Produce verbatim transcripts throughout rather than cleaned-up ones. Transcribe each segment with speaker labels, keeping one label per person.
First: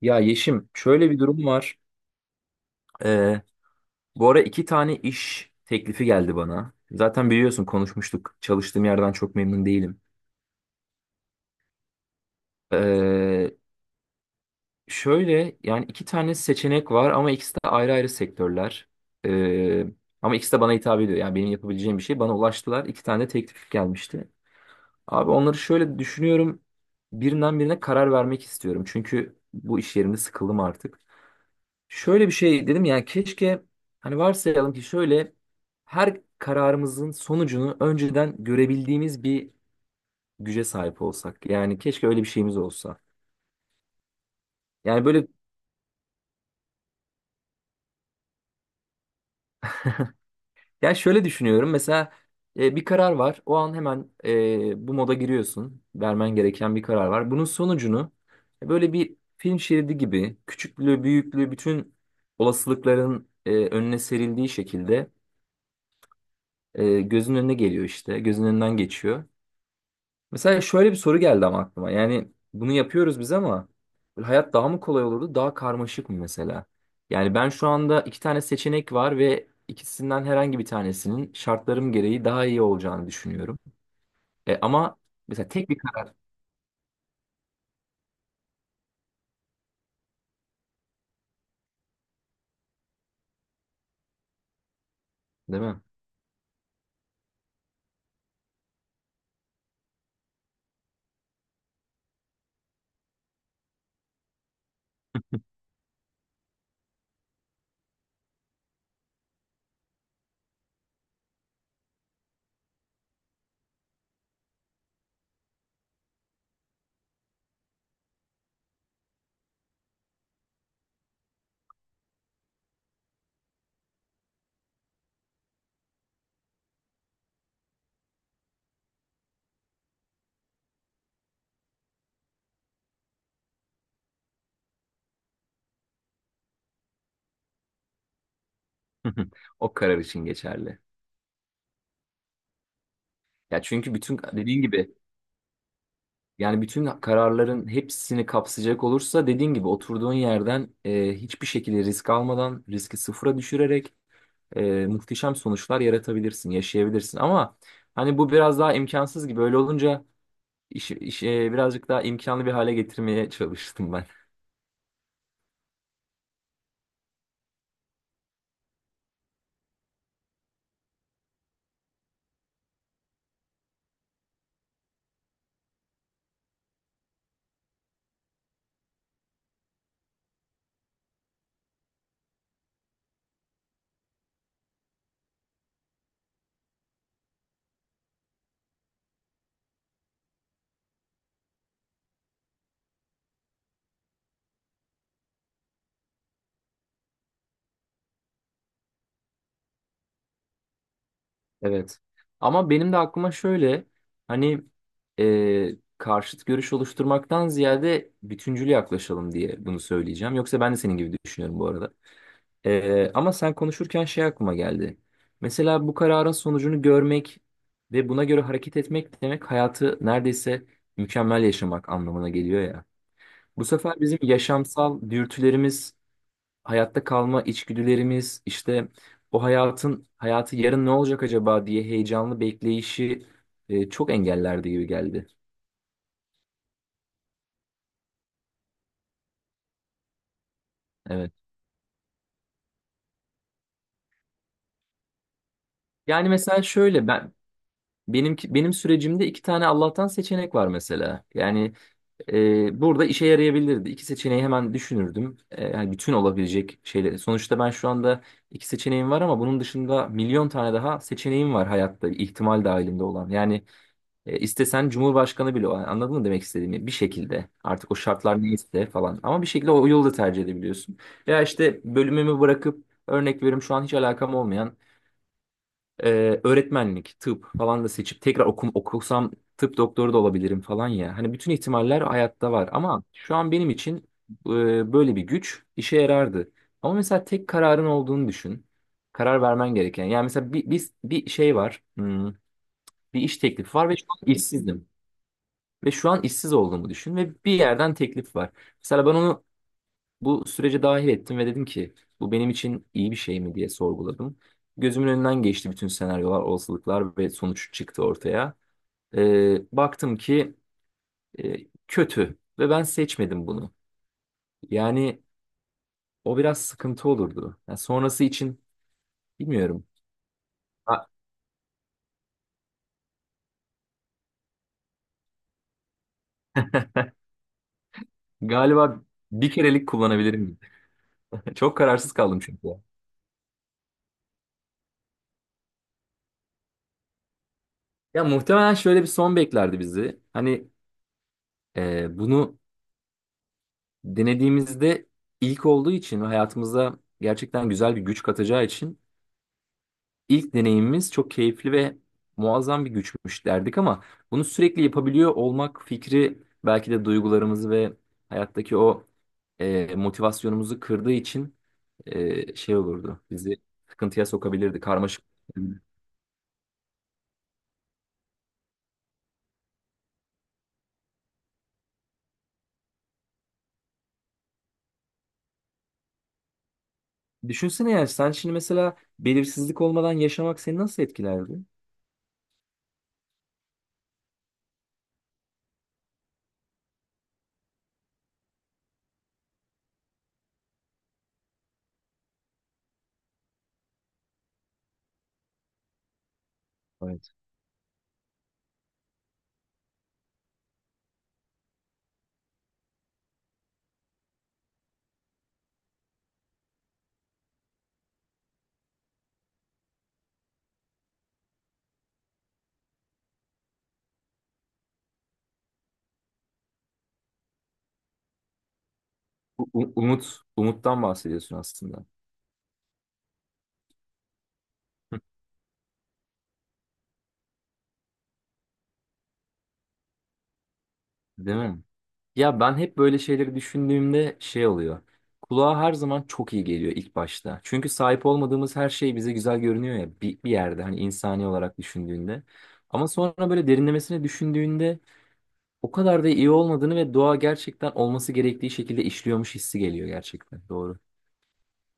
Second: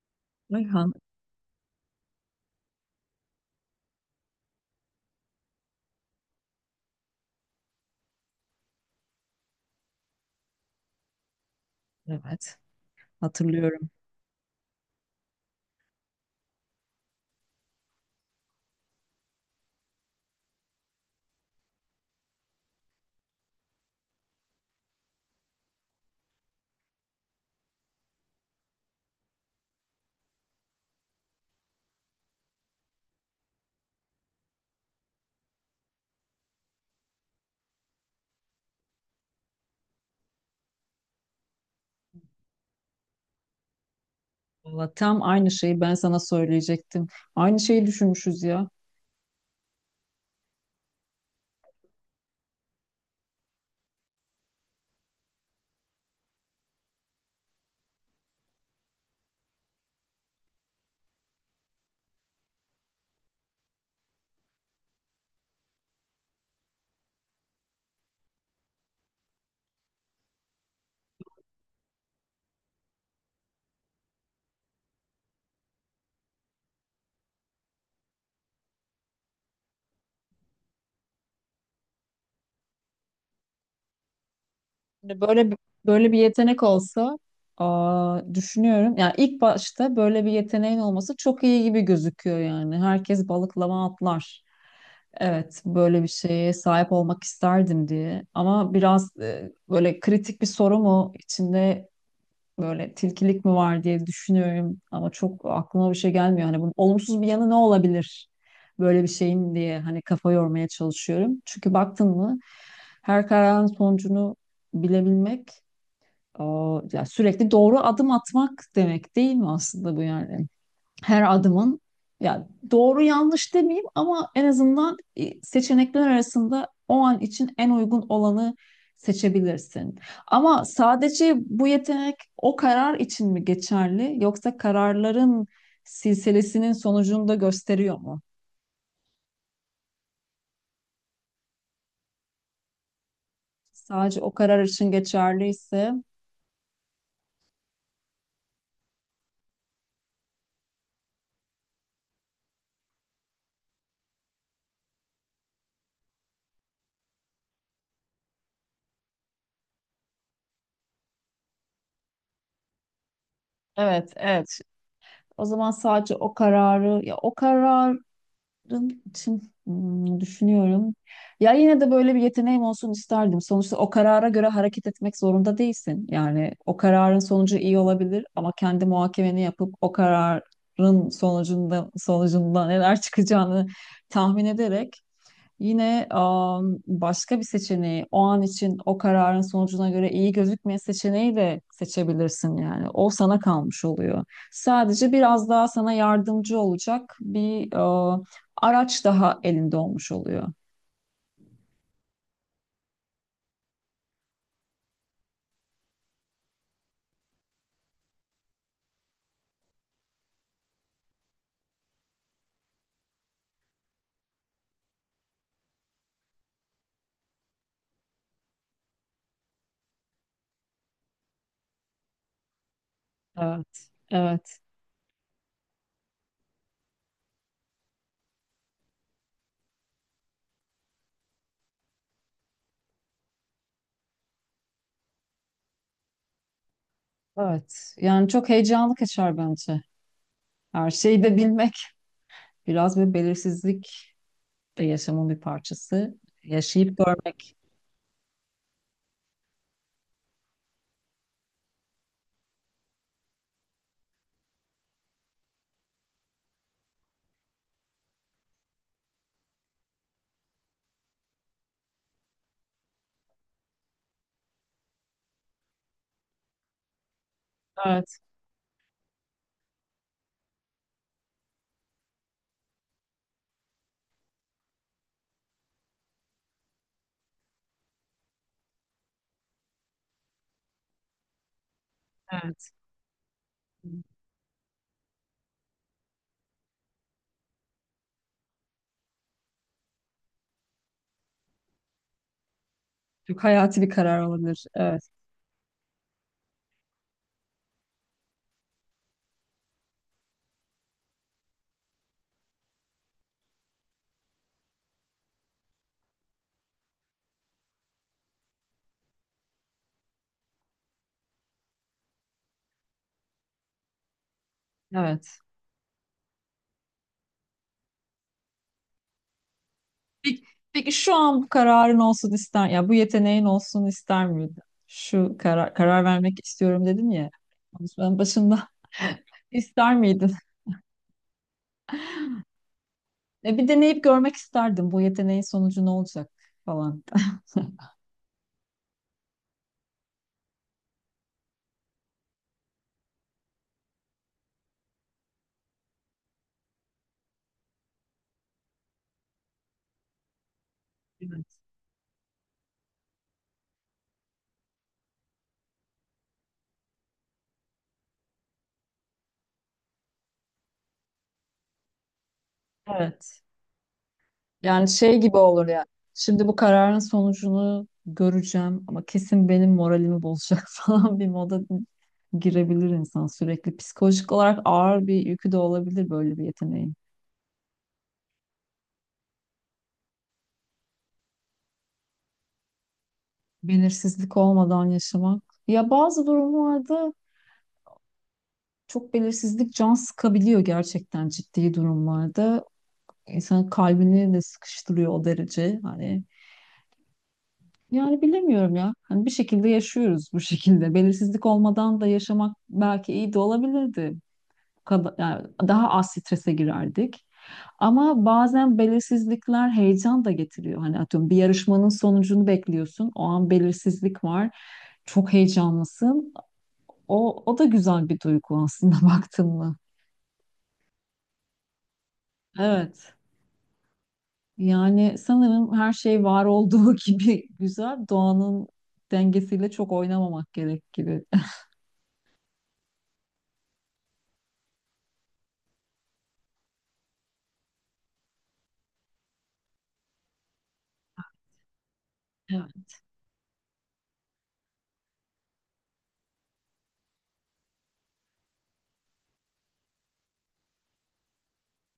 Speaker 1: Ya Yeşim,
Speaker 2: Ayhan,
Speaker 1: şöyle bir durum var. Ee, bu ara iki tane iş teklifi geldi bana. Zaten biliyorsun konuşmuştuk. Çalıştığım yerden çok memnun değilim.
Speaker 2: evet
Speaker 1: Ee,
Speaker 2: hatırlıyorum.
Speaker 1: şöyle yani iki tane seçenek var ama ikisi de ayrı ayrı sektörler. Ee, ama ikisi de bana hitap ediyor. Yani benim yapabileceğim bir şey. Bana ulaştılar. İki tane de teklif gelmişti. Abi onları şöyle düşünüyorum. Birinden birine karar vermek istiyorum. Çünkü bu iş yerimde sıkıldım artık. Şöyle bir şey dedim yani keşke hani varsayalım ki şöyle her kararımızın sonucunu önceden görebildiğimiz bir güce sahip olsak. Yani keşke öyle bir şeyimiz olsa.
Speaker 2: Valla
Speaker 1: Yani
Speaker 2: tam
Speaker 1: böyle
Speaker 2: aynı şeyi ben sana söyleyecektim. Aynı şeyi düşünmüşüz ya.
Speaker 1: ya şöyle düşünüyorum mesela e, bir karar var. O an hemen e, bu moda giriyorsun. Vermen gereken bir karar var. Bunun sonucunu e, böyle bir film şeridi gibi küçüklüğü, büyüklüğü bütün olasılıkların e, önüne serildiği şekilde e, gözünün önüne geliyor işte. Gözünün önünden geçiyor. Mesela şöyle bir soru geldi ama aklıma. Yani bunu yapıyoruz biz ama böyle hayat daha mı kolay olurdu, daha karmaşık mı mesela? Yani ben şu anda iki tane seçenek var ve ikisinden herhangi bir tanesinin şartlarım gereği daha iyi olacağını düşünüyorum. E, ama
Speaker 2: Hani
Speaker 1: mesela
Speaker 2: Böyle bir-
Speaker 1: tek bir
Speaker 2: Böyle
Speaker 1: karar,
Speaker 2: bir yetenek olsa, aa, düşünüyorum. Yani ilk başta böyle bir yeteneğin olması çok iyi gibi gözüküyor yani. Herkes balıklama atlar. Evet,
Speaker 1: değil mi?
Speaker 2: böyle bir şeye sahip olmak isterdim diye. Ama biraz e, böyle kritik bir soru mu içinde, böyle tilkilik mi var diye düşünüyorum ama çok aklıma bir şey gelmiyor. Hani bunun olumsuz bir yanı ne olabilir böyle bir şeyin diye, hani kafa yormaya çalışıyorum. Çünkü baktın mı, her kararın sonucunu bilebilmek o, ya sürekli doğru adım atmak demek değil mi aslında bu yani? Her adımın, ya doğru yanlış demeyeyim ama en azından e, seçenekler arasında o an için en uygun olanı seçebilirsin. Ama sadece bu yetenek o karar için mi geçerli, yoksa kararların silsilesinin sonucunu da gösteriyor mu?
Speaker 1: O karar için geçerli. Ya çünkü bütün
Speaker 2: Sadece o
Speaker 1: dediğin
Speaker 2: karar için
Speaker 1: gibi
Speaker 2: geçerliyse.
Speaker 1: yani bütün kararların hepsini kapsayacak olursa dediğin gibi oturduğun yerden e, hiçbir şekilde risk almadan riski sıfıra düşürerek e, muhteşem sonuçlar yaratabilirsin, yaşayabilirsin. Ama hani bu biraz daha imkansız gibi. Öyle olunca iş, iş, e, birazcık daha imkanlı bir hale getirmeye çalıştım ben.
Speaker 2: Evet, evet. O zaman sadece o kararı, ya o kararın için, hmm, düşünüyorum. Ya yine de böyle bir yeteneğim olsun isterdim. Sonuçta o karara göre hareket etmek zorunda değilsin. Yani o kararın sonucu iyi olabilir ama kendi muhakemeni yapıp o kararın sonucunda sonucunda neler çıkacağını tahmin ederek. Yine am, başka bir seçeneği, o an için o kararın sonucuna göre iyi gözükmeyen seçeneği de seçebilirsin yani. O sana kalmış oluyor. Sadece biraz daha sana yardımcı olacak bir e, araç daha elinde olmuş oluyor.
Speaker 1: Evet. Ama benim de aklıma şöyle hani e, karşıt görüş oluşturmaktan ziyade bütüncül yaklaşalım diye bunu söyleyeceğim. Yoksa ben de senin gibi düşünüyorum bu arada. Ee, ama sen konuşurken şey aklıma geldi. Mesela bu kararın sonucunu görmek ve buna göre hareket etmek demek hayatı neredeyse mükemmel yaşamak anlamına geliyor ya. Bu
Speaker 2: Evet,
Speaker 1: sefer bizim
Speaker 2: evet,
Speaker 1: yaşamsal dürtülerimiz, hayatta kalma içgüdülerimiz, işte o hayatın hayatı yarın ne olacak acaba diye heyecanlı bekleyişi e, çok engellerdi gibi geldi.
Speaker 2: evet. Yani çok heyecanlı kaçar bence. Her şeyi
Speaker 1: Evet.
Speaker 2: de bilmek, biraz bir belirsizlik de yaşamın bir parçası.
Speaker 1: Yani mesela
Speaker 2: Yaşayıp
Speaker 1: şöyle ben
Speaker 2: görmek.
Speaker 1: benim benim sürecimde iki tane Allah'tan seçenek var mesela. Yani Ee, burada işe yarayabilirdi. İki seçeneği hemen düşünürdüm. Ee, yani bütün olabilecek şeyleri. Sonuçta ben şu anda iki seçeneğim var ama bunun dışında milyon tane daha seçeneğim var hayatta ihtimal dahilinde olan. Yani e, istesen Cumhurbaşkanı bile o. Hani anladın mı demek istediğimi? Bir şekilde artık o
Speaker 2: Evet,
Speaker 1: şartlar neyse falan. Ama bir şekilde o yolu da tercih edebiliyorsun. Veya işte bölümümü bırakıp örnek veriyorum şu an hiç alakam olmayan ee, öğretmenlik, tıp falan da seçip tekrar okum, okusam tıp doktoru da olabilirim falan ya. Hani bütün ihtimaller hayatta var
Speaker 2: evet.
Speaker 1: ama şu an benim için e, böyle bir güç işe yarardı. Ama mesela tek kararın olduğunu düşün. Karar vermen gereken. Yani mesela bir, bir, bir şey var. Hmm, bir iş
Speaker 2: Çok
Speaker 1: teklifi
Speaker 2: hayati bir
Speaker 1: var ve şu
Speaker 2: karar
Speaker 1: an
Speaker 2: olabilir.
Speaker 1: işsizdim.
Speaker 2: Evet.
Speaker 1: Ve şu an işsiz olduğumu düşün ve bir yerden teklif var. Mesela ben onu bu sürece dahil ettim ve dedim ki bu benim için iyi bir şey mi diye sorguladım. Gözümün önünden geçti bütün senaryolar, olasılıklar ve sonuç çıktı ortaya. Ee, baktım ki e, kötü ve ben seçmedim bunu. Yani
Speaker 2: Evet.
Speaker 1: o biraz sıkıntı olurdu. Yani sonrası için bilmiyorum.
Speaker 2: Peki, peki
Speaker 1: Ha,
Speaker 2: şu an bu kararın olsun ister, ya bu yeteneğin olsun ister miydin? Şu karar, karar vermek istiyorum dedin ya konuşmanın başında.
Speaker 1: galiba bir kerelik
Speaker 2: ister miydin?
Speaker 1: kullanabilirim. Çok kararsız kaldım çünkü.
Speaker 2: E, bir deneyip görmek isterdim bu yeteneğin sonucu ne olacak falan.
Speaker 1: Ya muhtemelen şöyle bir son beklerdi bizi. Hani e, bunu denediğimizde ilk olduğu için ve hayatımıza gerçekten güzel bir güç katacağı için ilk deneyimimiz çok
Speaker 2: Evet.
Speaker 1: keyifli ve muazzam bir güçmüş derdik ama bunu sürekli yapabiliyor olmak fikri belki de duygularımızı ve hayattaki o e, motivasyonumuzu kırdığı için e, şey olurdu.
Speaker 2: Evet.
Speaker 1: Bizi sıkıntıya sokabilirdi,
Speaker 2: Yani şey
Speaker 1: karmaşık.
Speaker 2: gibi olur ya. Şimdi bu kararın sonucunu göreceğim ama kesin benim moralimi bozacak falan bir moda girebilir insan sürekli. Psikolojik olarak ağır bir yükü de olabilir böyle bir yeteneğin.
Speaker 1: Düşünsene yani sen şimdi mesela belirsizlik olmadan yaşamak seni nasıl etkilerdi?
Speaker 2: Belirsizlik olmadan yaşamak. Ya bazı durumlarda çok belirsizlik can sıkabiliyor, gerçekten ciddi durumlarda. İnsanın kalbini de sıkıştırıyor o derece. Hani
Speaker 1: Evet.
Speaker 2: yani bilemiyorum ya. Hani bir şekilde yaşıyoruz bu şekilde. Belirsizlik olmadan da yaşamak belki iyi de olabilirdi. Yani daha az strese girerdik. Ama bazen belirsizlikler heyecan da getiriyor. Hani atıyorum, bir yarışmanın sonucunu bekliyorsun. O an belirsizlik var. Çok heyecanlısın. O, o da güzel bir duygu aslında baktın
Speaker 1: U-
Speaker 2: mı?
Speaker 1: u- umut, umuttan bahsediyorsun aslında.
Speaker 2: Evet. Yani sanırım her şey var olduğu gibi güzel. Doğanın dengesiyle çok oynamamak gerek gibi.
Speaker 1: Değil mi? Ya ben hep böyle şeyleri düşündüğümde şey oluyor. Kulağa her zaman çok iyi geliyor ilk başta. Çünkü sahip olmadığımız her şey bize güzel görünüyor ya bir, bir yerde hani insani olarak düşündüğünde.
Speaker 2: Evet.
Speaker 1: Ama sonra böyle derinlemesine düşündüğünde o kadar da iyi olmadığını ve doğa gerçekten olması gerektiği şekilde işliyormuş hissi geliyor gerçekten. Doğru.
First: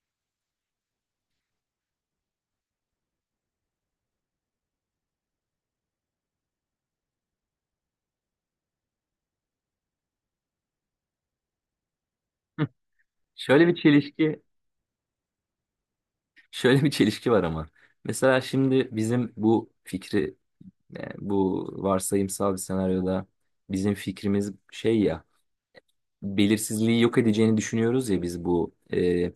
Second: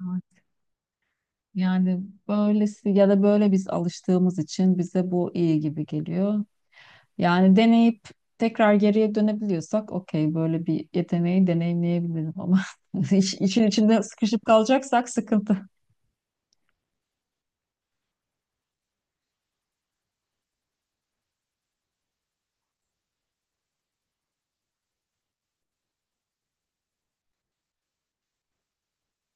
Speaker 2: Evet. Yani böylesi, ya da böyle biz alıştığımız için bize bu iyi gibi geliyor. Yani deneyip tekrar geriye dönebiliyorsak okey, böyle bir yeteneği deneyimleyebilirim ama
Speaker 1: Hı.
Speaker 2: iş- işin
Speaker 1: Şöyle bir
Speaker 2: içinde
Speaker 1: çelişki,
Speaker 2: sıkışıp kalacaksak sıkıntı.
Speaker 1: şöyle bir çelişki var ama. Mesela şimdi bizim bu fikri, e, bu varsayımsal bir senaryoda bizim fikrimiz şey ya. Belirsizliği yok edeceğini düşünüyoruz ya biz bu e,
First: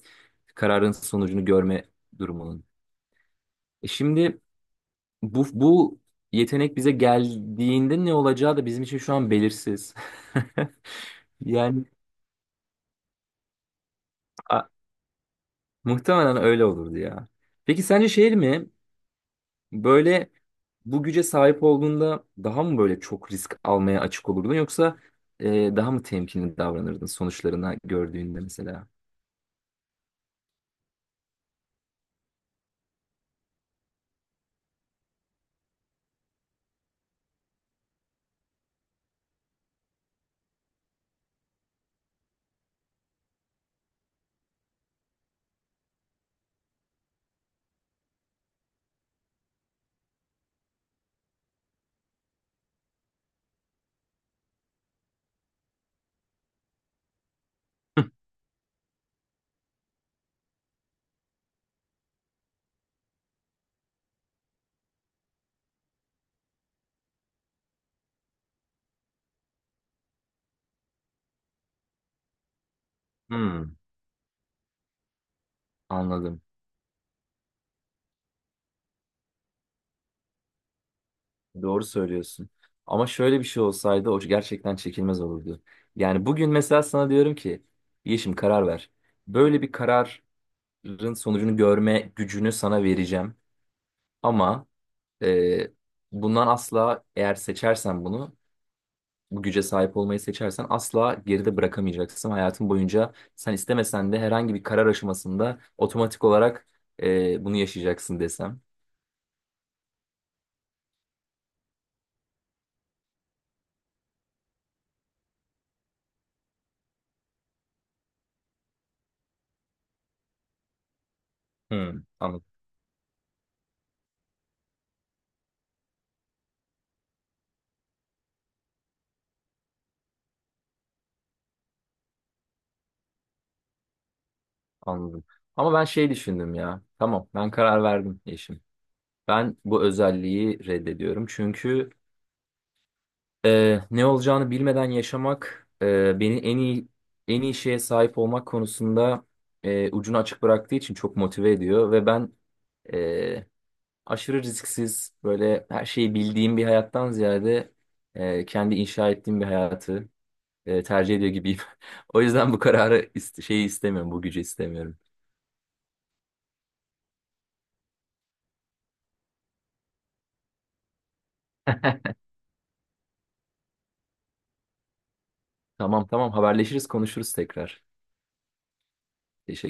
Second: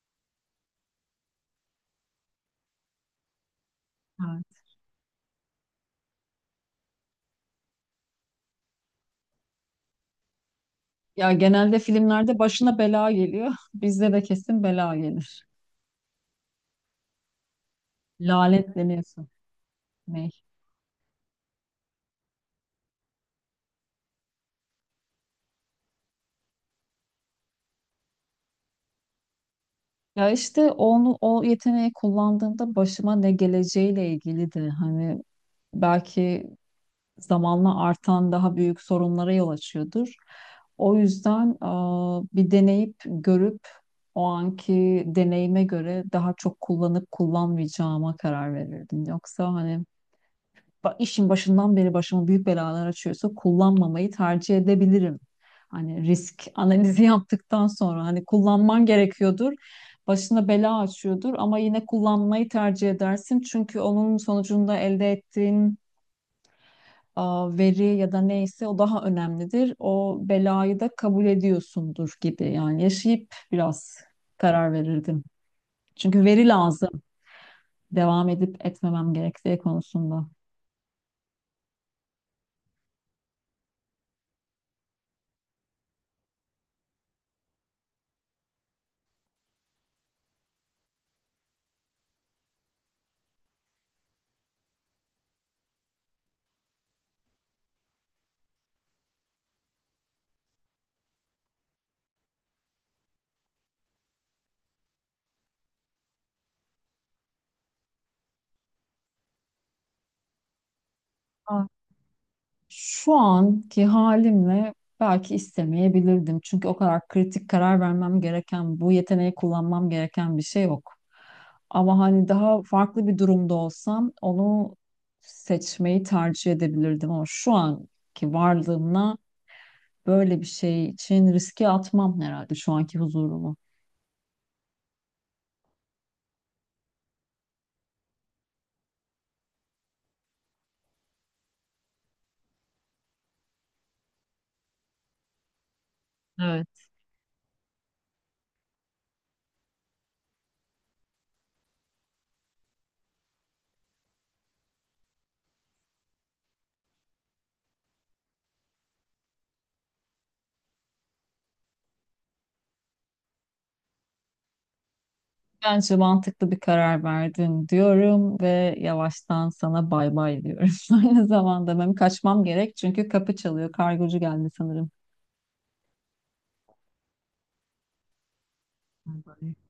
Speaker 1: kararın sonucunu görme durumunun. E şimdi
Speaker 2: Evet.
Speaker 1: bu bu yetenek bize geldiğinde ne olacağı da bizim için şu an belirsiz.
Speaker 2: Ya genelde
Speaker 1: Yani
Speaker 2: filmlerde başına bela geliyor. Bizde de kesin
Speaker 1: a-
Speaker 2: bela gelir.
Speaker 1: muhtemelen öyle olurdu ya. Peki sence şey mi?
Speaker 2: Lanetleniyorsun. Ne?
Speaker 1: Böyle bu güce sahip olduğunda daha mı böyle çok risk almaya açık olurdun yoksa e, daha mı temkinli davranırdın sonuçlarına gördüğünde mesela?
Speaker 2: Ya işte onu, o yeteneği kullandığımda başıma ne geleceğiyle ilgili de hani belki zamanla artan daha büyük sorunlara yol açıyordur. O yüzden aa, bir deneyip görüp o anki deneyime göre daha çok kullanıp kullanmayacağıma karar verirdim. Yoksa hani ba- işin başından beri başıma büyük belalar açıyorsa kullanmamayı tercih edebilirim. Hani risk analizi yaptıktan sonra hani kullanman gerekiyordur. Başına bela açıyordur ama yine kullanmayı tercih edersin. Çünkü onun sonucunda elde ettiğin a, veri ya da neyse o daha önemlidir. O belayı da kabul ediyorsundur gibi. Yani yaşayıp
Speaker 1: Hmm,
Speaker 2: biraz karar verirdim. Çünkü
Speaker 1: anladım.
Speaker 2: veri lazım. Devam edip etmemem gerektiği konusunda.
Speaker 1: Doğru söylüyorsun. Ama şöyle bir şey olsaydı o gerçekten çekilmez olurdu. Yani bugün mesela sana diyorum ki Yeşim karar ver. Böyle bir kararın sonucunu görme gücünü sana vereceğim. Ama e, bundan asla eğer seçersen bunu bu güce sahip olmayı seçersen asla geride bırakamayacaksın. Hayatın boyunca sen istemesen de herhangi bir karar aşamasında otomatik olarak e, bunu yaşayacaksın desem.
Speaker 2: Şu anki halimle belki istemeyebilirdim. Çünkü o kadar kritik karar vermem gereken, bu yeteneği kullanmam gereken bir şey yok.
Speaker 1: Hmm,
Speaker 2: Ama hani
Speaker 1: anladım.
Speaker 2: daha farklı bir durumda olsam onu seçmeyi tercih edebilirdim. Ama şu anki varlığımla böyle bir şey için riske atmam herhalde şu anki huzurumu.
Speaker 1: Anladım. Ama ben şey düşündüm ya. Tamam, ben karar verdim eşim. Ben bu özelliği reddediyorum. Çünkü e, ne olacağını bilmeden yaşamak e, beni en iyi en iyi şeye sahip olmak konusunda e, ucunu açık bıraktığı için çok motive ediyor ve ben e, aşırı risksiz böyle her şeyi bildiğim bir hayattan ziyade e, kendi inşa ettiğim bir hayatı e, tercih ediyor gibiyim. O yüzden bu kararı iste- şeyi istemiyorum, bu gücü istemiyorum.
Speaker 2: Bence mantıklı bir karar verdin diyorum ve yavaştan sana bay bay diyorum. Aynı zamanda benim kaçmam gerek çünkü kapı çalıyor. Kargocu geldi sanırım.
Speaker 1: Tamam, tamam, haberleşiriz konuşuruz tekrar.
Speaker 2: Bay bay.
Speaker 1: Teşekkür